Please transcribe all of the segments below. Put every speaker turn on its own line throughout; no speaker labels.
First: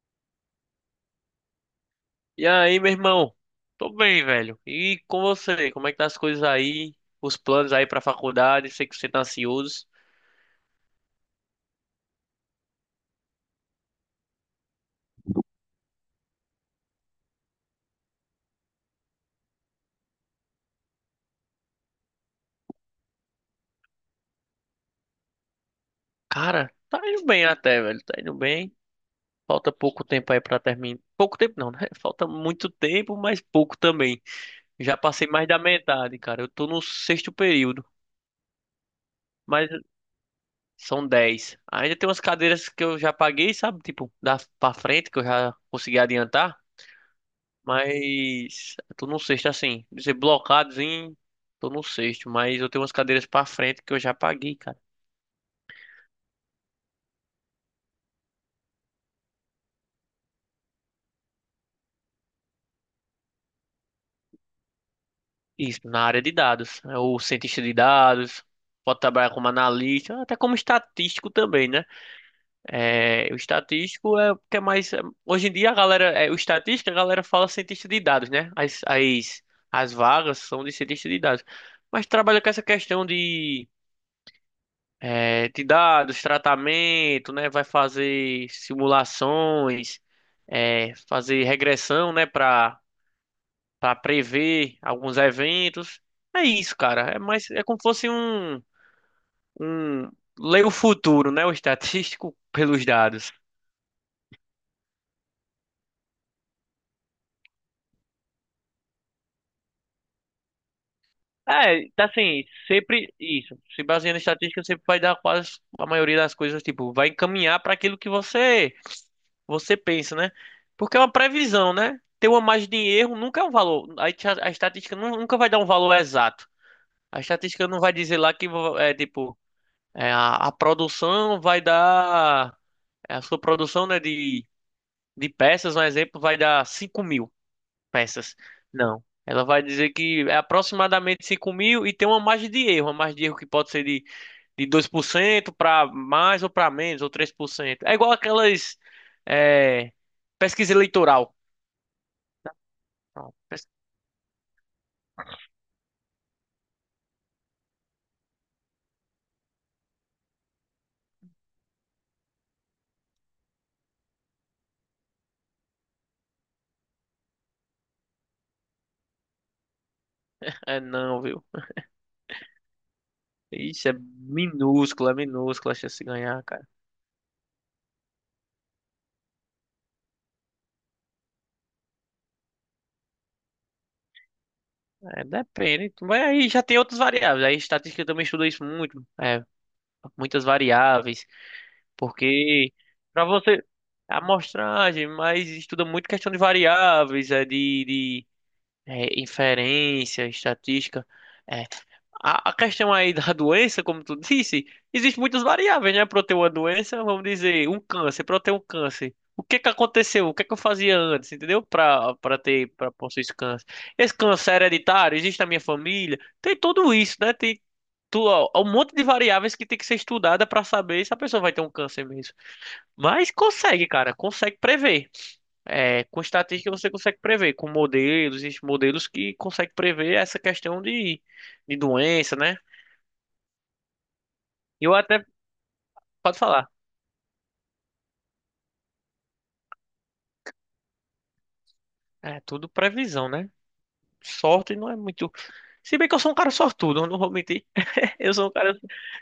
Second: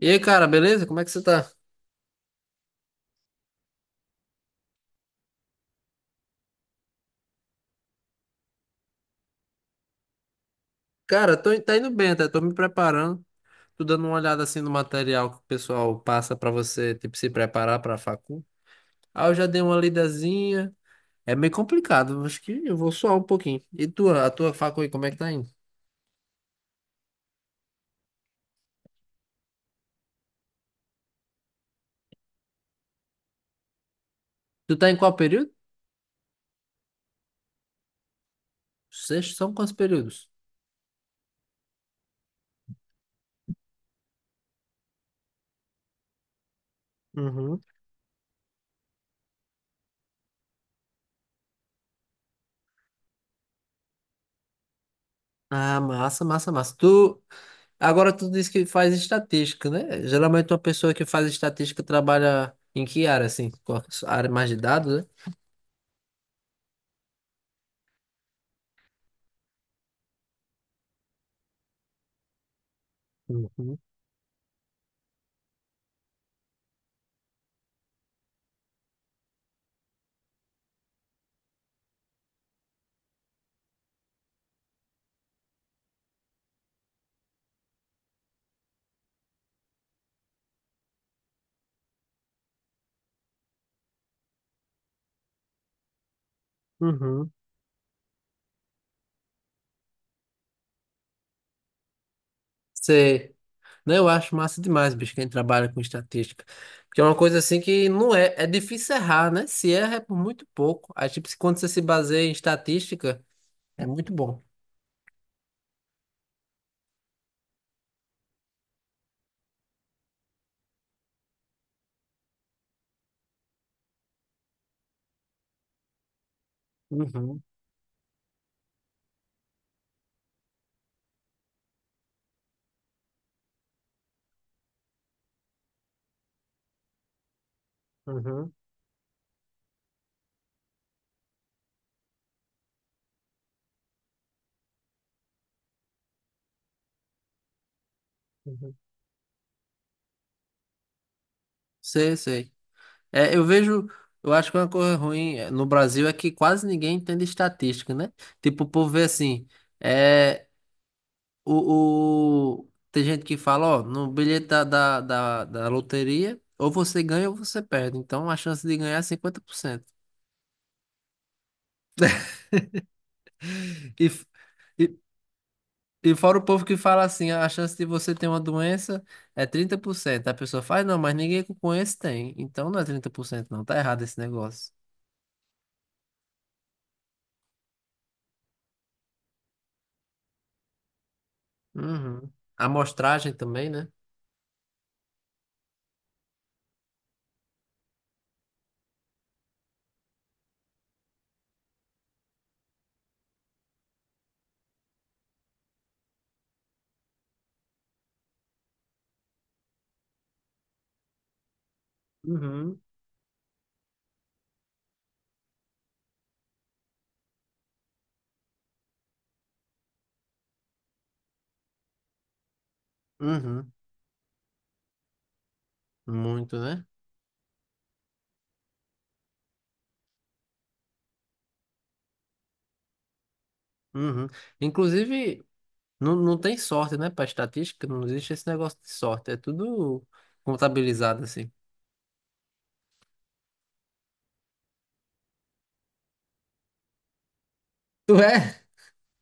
E aí, cara, beleza? Como é que você tá?
E aí, meu irmão? Tô bem, velho. E com você? Como é que tá as coisas aí? Os planos aí pra faculdade? Sei que você tá ansioso.
Cara, tô, tá indo bem, tá? Tô me preparando. Tô dando uma olhada assim no material que o pessoal passa pra você, tipo, se preparar pra facu. Ah, eu já dei uma lidazinha. É meio complicado, acho que eu vou suar um pouquinho. E tua, a tua facu aí, como é que tá indo?
Cara, tá indo bem até, velho. Tá indo bem. Falta pouco tempo aí pra terminar. Pouco tempo não, né? Falta muito tempo, mas pouco também.
Tu tá em
Já
qual
passei mais
período?
da metade, cara. Eu tô no sexto período,
Sexto, são
mas
quantos períodos?
são 10. Ainda tem umas cadeiras que eu já paguei, sabe? Tipo, da pra frente que eu já consegui adiantar.
Uhum.
Mas eu tô no sexto, assim, dizer blocados em. Tô no sexto, mas eu tenho umas cadeiras pra frente que eu já paguei, cara.
Ah, massa, massa, massa. Tu, agora tu disse que faz estatística, né? Geralmente uma pessoa que faz estatística trabalha em que área, assim? Qual- a área mais de dados, né?
Isso, na área de dados. É o cientista de dados, pode trabalhar como analista, até como estatístico também, né? É, o
Uhum,
estatístico é o que é mais. Hoje em dia a galera. É, o estatístico, a galera fala cientista de dados, né? As vagas são de cientista de dados. Mas trabalha com essa questão de de dados, tratamento, né? Vai fazer simulações, fazer regressão, né? Para prever alguns eventos. É isso, cara. É
uhum.
mais é como se fosse um ler o futuro, né? O estatístico pelos dados.
Sei. Não, eu acho massa demais, bicho, quem trabalha com estatística. Porque é uma coisa assim que não é. É difícil errar, né? Se erra é por muito pouco. Aí, tipo, se- quando você se
É, tá
baseia em
assim, sempre
estatística,
isso. Se
é muito
baseando em
bom.
estatística, sempre vai dar quase a maioria das coisas, tipo, vai encaminhar para aquilo que você pensa, né? Porque é uma previsão, né? Ter uma margem de erro nunca é um valor. A estatística nunca vai dar um valor exato. A
Uhum,
estatística não vai dizer lá que é tipo é, a produção vai dar é, a sua produção, né, de peças, um exemplo, vai dar 5.000 peças.
uhum,
Não. Ela vai dizer que é aproximadamente 5.000 e tem uma margem de erro. Uma margem de erro que pode ser de 2% para mais ou para menos, ou 3%. É igual
uhum.
aquelas é, pesquisa eleitoral.
Sei, sei. É, eu vejo. Eu acho que é uma coisa ruim no Brasil é que quase ninguém entende estatística, né? Tipo, o povo vê assim. é, o- Tem gente que fala, ó, no bilhete da loteria, ou você ganha ou você perde. Então a chance de ganhar é 50%.
É não, viu? Isso
E, f- e,
é minúscula a chance de
e fora o
ganhar,
povo
cara.
que fala assim, "Ah, a chance de você ter uma doença é 30%. A pessoa faz, não, mas ninguém que eu conheço tem. Então não é 30% não. Tá errado esse negócio.
É, depende. Mas aí já tem outras variáveis. Aí estatística também estuda isso muito. É, muitas variáveis.
Uhum.
Porque pra
Amostragem
você.
também, né?
A amostragem, mas estuda muito questão de variáveis, inferência, estatística. É, a questão aí da doença, como tu disse, existe muitas variáveis, né? Para eu ter uma doença, vamos dizer, um câncer, para eu ter um câncer. O que que aconteceu? O que que eu fazia antes, entendeu? Para ter,
Uhum.
para possuir esse câncer. Esse câncer é hereditário, existe na minha família, tem tudo isso, né? Tem tu, ó, um monte de variáveis que tem que ser estudada para saber se a pessoa vai ter um câncer mesmo. Mas
Uhum.
consegue, cara, consegue prever. É, com
Muito,
estatística
né?
você consegue prever, com modelos, existem modelos que conseguem prever essa questão de doença, né?
Uhum.
E eu até,
Inclusive. Não, não
pode
tem
falar,
sorte, né? Pra estatística, não existe esse negócio de sorte. É tudo contabilizado, assim.
é tudo previsão, né? Sorte não é muito. Se bem que eu sou um cara sortudo, eu não vou mentir.
Tu
Eu sou um
é?
cara,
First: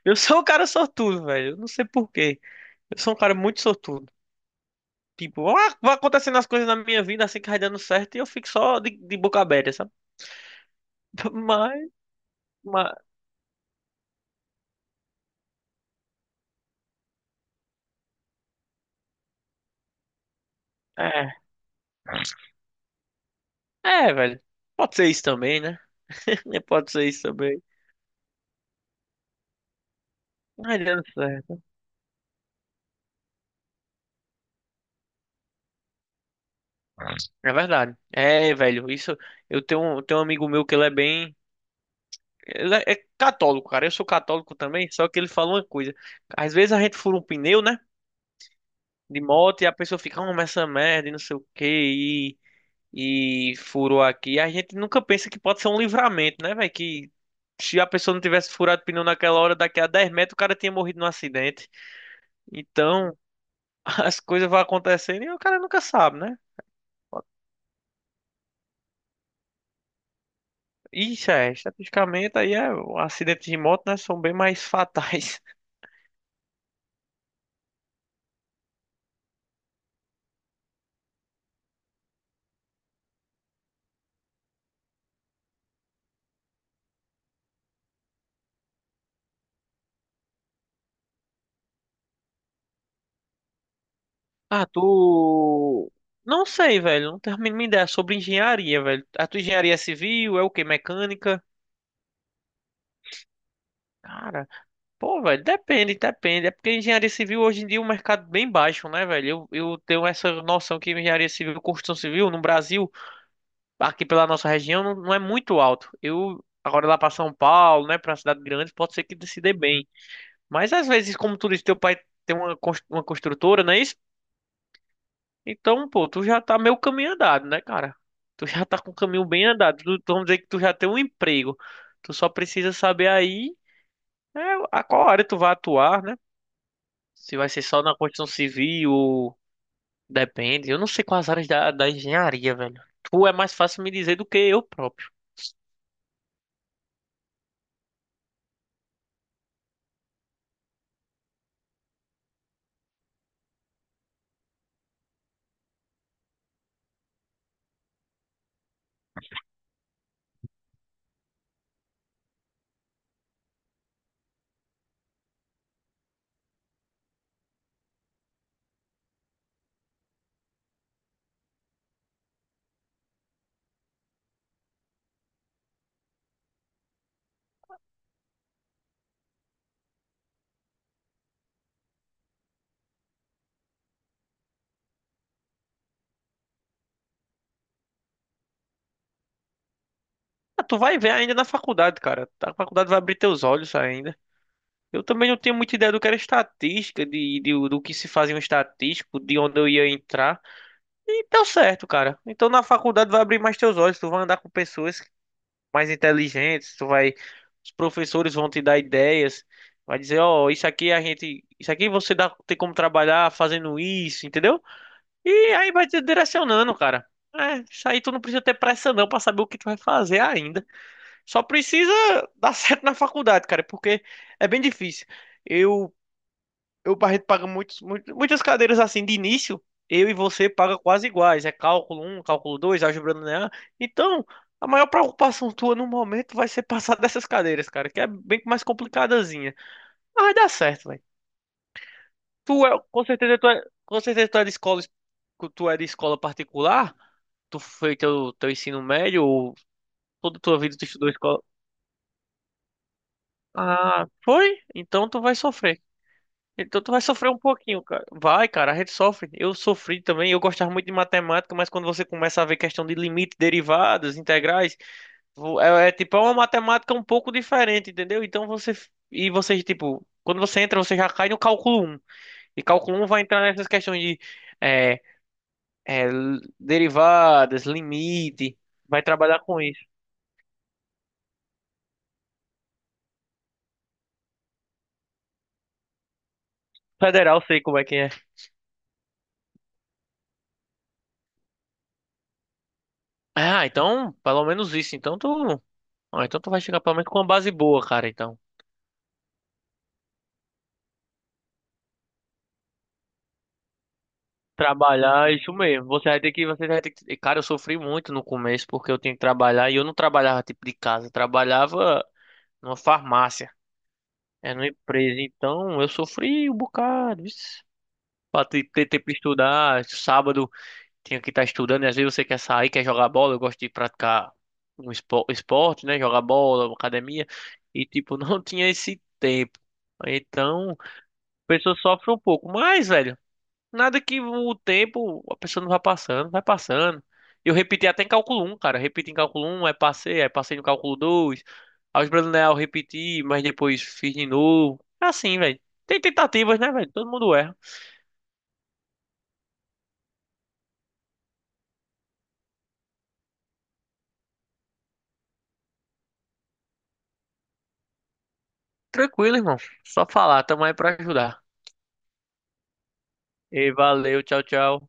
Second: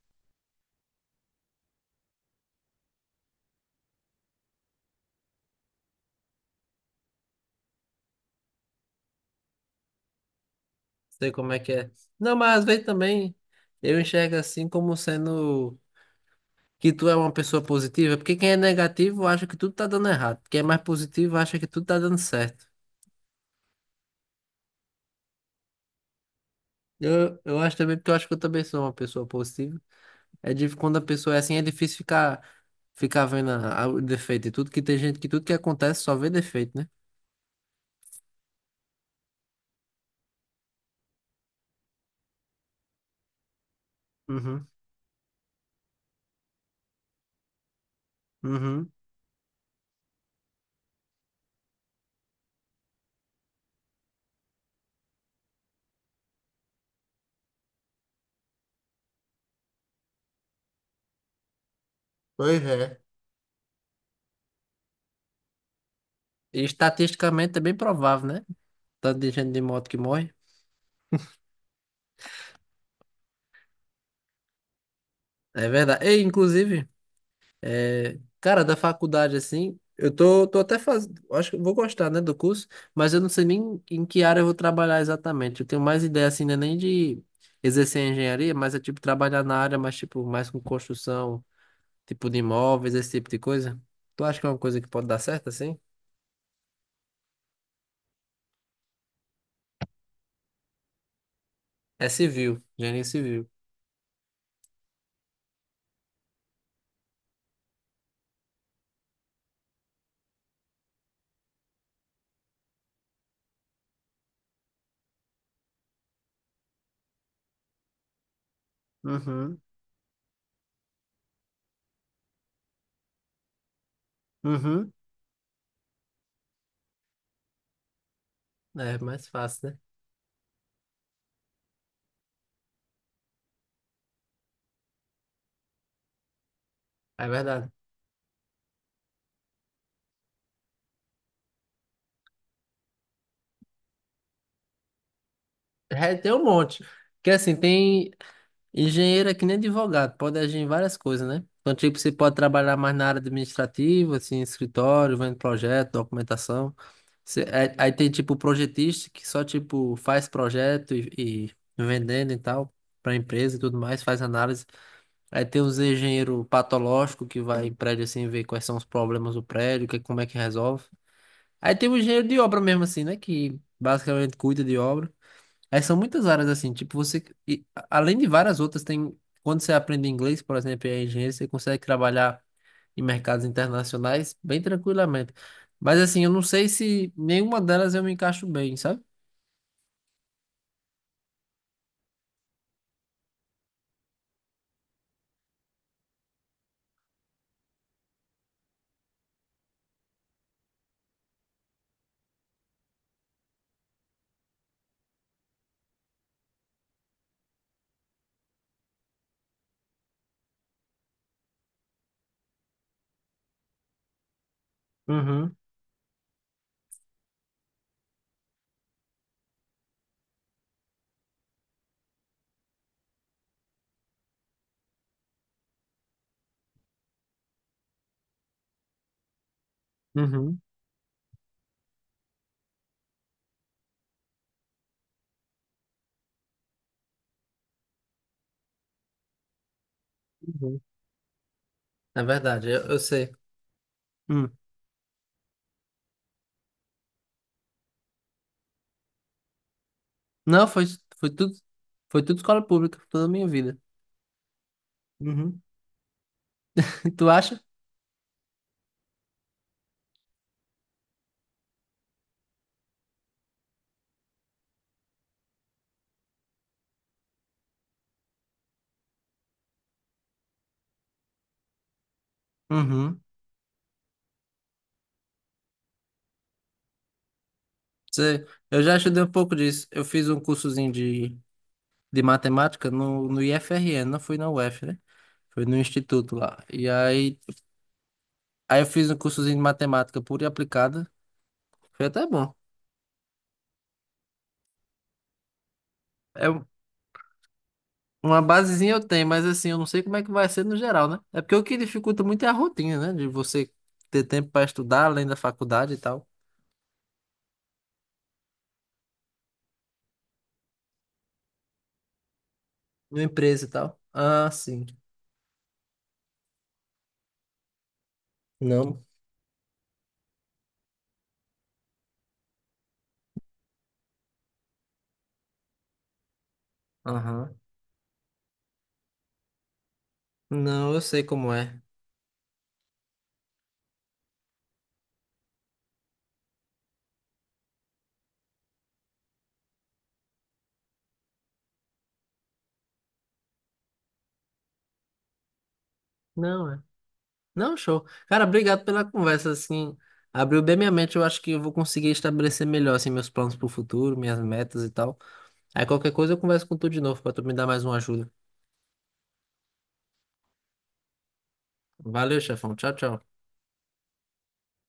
eu sou um cara sortudo, velho. Eu não sei por quê. Eu sou um cara muito sortudo. Tipo, ah, vai acontecendo as coisas na minha vida assim que vai dando certo e eu fico só de boca aberta, sabe?
Sei como é que
Mas,
é. Não, mas às vezes
mas,
também eu enxergo assim como sendo que tu é uma pessoa positiva, porque quem é negativo acha que tudo tá dando errado. Quem é mais positivo
é.
acha que tudo tá dando certo.
É, velho. Pode ser isso também, né? Pode ser isso
Eu
também.
acho também, porque eu acho que eu também sou uma pessoa positiva. É difícil
Ai,
quando a
dando
pessoa é assim,
certo.
é difícil ficar, ficar vendo a- o defeito e tudo, que tem gente que tudo que acontece só vê defeito, né?
É verdade. É, velho, isso. Tenho um amigo meu que ele é bem. Ele é católico, cara. Eu sou católico
Uhum,
também, só que ele fala uma coisa. Às vezes a gente fura um pneu, né?
uhum.
De moto e a pessoa fica, ah, mas essa merda e não sei o quê, e furou aqui. A gente nunca pensa que pode ser um livramento, né, velho? Que se a pessoa não tivesse furado o pneu naquela hora, daqui a 10 metros o cara tinha morrido num acidente.
Pois é.
Então, as coisas vão acontecendo e o cara nunca sabe, né?
E estatisticamente é bem provável, né? Tanto de gente de moto que morre.
Isso é, estatisticamente aí é, acidentes de moto, né, são bem mais fatais.
É verdade. E, inclusive, cara, da faculdade, assim, eu tô, tô até fazendo. Acho que eu vou gostar, né, do curso, mas eu não sei nem em que área eu vou trabalhar exatamente. Eu tenho mais ideia, assim, né, nem de exercer engenharia, mas é tipo trabalhar na área, mas tipo, mais com construção, tipo de imóveis, esse tipo de coisa. Tu acha que é uma
Ah.
coisa que pode dar certo, assim?
Não sei, velho, não tenho a mínima ideia sobre engenharia, velho. A tua engenharia civil é o quê? Mecânica?
É civil, engenharia civil.
Cara, pô, velho, depende, depende. É porque engenharia civil hoje em dia é um mercado é bem baixo, né, velho? Eu tenho essa noção que engenharia civil, construção civil no Brasil, aqui pela nossa região, não, não é muito alto. Eu, agora lá pra São Paulo, né, pra cidade grande, pode ser que se dê
Uhum,
bem. Mas às vezes, como tu disse, teu pai tem uma construtora, não é isso?
uhum.
Então, pô, tu já tá meio caminho andado, né, cara? Tu já tá com o
É
caminho
mais
bem
fácil, né?
andado. Vamos dizer que tu já tem um emprego. Tu só precisa saber aí, né, a qual área tu vai atuar, né?
É
Se vai ser
verdade.
só na construção civil, depende. Eu não sei quais áreas da engenharia, velho. Tu é mais fácil me dizer do que eu próprio.
É, tem um monte. Porque assim, tem engenheiro é que nem advogado, pode agir em várias coisas, né? Então, tipo, você pode trabalhar mais na área administrativa, assim, escritório, vendo projeto, documentação. Você- é- aí tem, tipo, projetista que só, tipo, faz projeto e vendendo e tal, para empresa e tudo mais, faz análise. Aí tem os engenheiro patológico que vai em prédio, assim, ver quais são os problemas do prédio, que, como é que resolve. Aí tem o engenheiro de obra mesmo, assim, né? Que basicamente cuida de obra. É, são muitas áreas assim, tipo, você, a- além de várias outras, tem, quando você aprende inglês, por exemplo, e é engenheiro, você consegue trabalhar em mercados internacionais bem tranquilamente. Mas assim, eu não sei se nenhuma delas eu me encaixo bem, sabe?
Ah, tu vai ver ainda na faculdade, cara. A faculdade vai abrir teus olhos ainda. Eu também não tenho muita ideia do que era estatística, do que se fazia um estatístico, de onde eu ia entrar. E deu certo, cara. Então na faculdade vai abrir mais teus olhos, tu vai andar com pessoas mais inteligentes, tu vai, os professores vão te dar ideias, vai dizer, ó, isso aqui a gente, isso aqui você dá, tem como trabalhar fazendo isso, entendeu? E
Uhum,
aí vai te direcionando, cara. É, isso aí tu não precisa ter pressa não pra saber o que tu vai fazer ainda. Só precisa dar certo na faculdade, cara, porque é bem difícil. Eu eu e o Barreto paga muitas cadeiras assim de início, eu e você
uhum,
paga quase iguais. É cálculo um cálculo 2 álgebra linear. Então, a maior preocupação tua no momento vai ser passar dessas cadeiras, cara, que é bem mais complicadazinha. Mas vai dar
uhum.
certo, velho.
É
Tu
verdade,
é,
eu
com
sei.
certeza tu é, com certeza tu é
Hum.
de escola particular? Tu fez teu ensino médio ou toda tua
Não,
vida
foi,
tu estudou
foi
escola?
tudo, foi tudo escola pública, toda a minha vida.
Ah, foi? Então tu vai
Uhum.
sofrer. Então tu vai sofrer
Tu
um
acha?
pouquinho, cara. Vai, cara, a gente sofre. Eu sofri também, eu gostava muito de matemática, mas quando você começa a ver questão de limite, derivadas, integrais. É tipo uma matemática um pouco diferente, entendeu? Então você tipo, quando você entra, você já cai no cálculo um. E cálculo um
Uhum.
vai entrar nessas questões de é, derivadas,
Sei.
limite,
Eu já
vai
estudei um
trabalhar
pouco
com isso.
disso. Eu fiz um cursozinho de matemática no, no IFRN, não foi na UF, né? Foi no instituto lá. E aí,
Federal, sei como é que é.
aí eu fiz um cursozinho de matemática pura e aplicada. Foi até bom.
Ah, então, pelo menos isso. Então tu, ah, então
É
tu vai
um-
chegar pelo menos com uma base boa, cara, então.
uma basezinha eu tenho, mas assim, eu não sei como é que vai ser no geral, né? É porque o que dificulta muito é a rotina, né? De você ter tempo para estudar além
Trabalhar, é
da
isso mesmo.
faculdade e
Você vai
tal,
ter que, você vai ter que. Cara, eu sofri muito no começo porque eu tinha que trabalhar e eu não trabalhava tipo de casa, eu trabalhava numa
numa
farmácia,
empresa e tal. Ah,
é numa
sim.
empresa. Então eu sofri um bocado, vixe. Pra ter
Não.
tempo de estudar, sábado tinha que estar estudando, e às vezes você quer sair, quer jogar bola, eu gosto de praticar um esporte, né? Jogar bola, academia,
Aham.
e tipo, não tinha esse tempo. Então, a
Não, eu sei como
pessoa
é.
sofre um pouco, mas, velho. Nada que o tempo, a pessoa não vai passando, vai passando. Eu repeti até em cálculo um cara. Repeti em cálculo um aí passei no cálculo dois. Álgebra linear eu repeti, mas depois fiz de novo. É assim, velho. Tem tentativas, né,
Não,
velho? Todo mundo erra.
Não, show. Cara, obrigado pela conversa, assim, abriu bem minha mente, eu acho que eu vou conseguir estabelecer melhor, assim, meus planos pro futuro, minhas metas e tal. Aí qualquer coisa eu converso com tu de novo, pra tu me dar mais uma ajuda.
Tranquilo, irmão. Só falar, tamo aí pra ajudar.
Valeu, chefão. Tchau, tchau.
E valeu, tchau, tchau.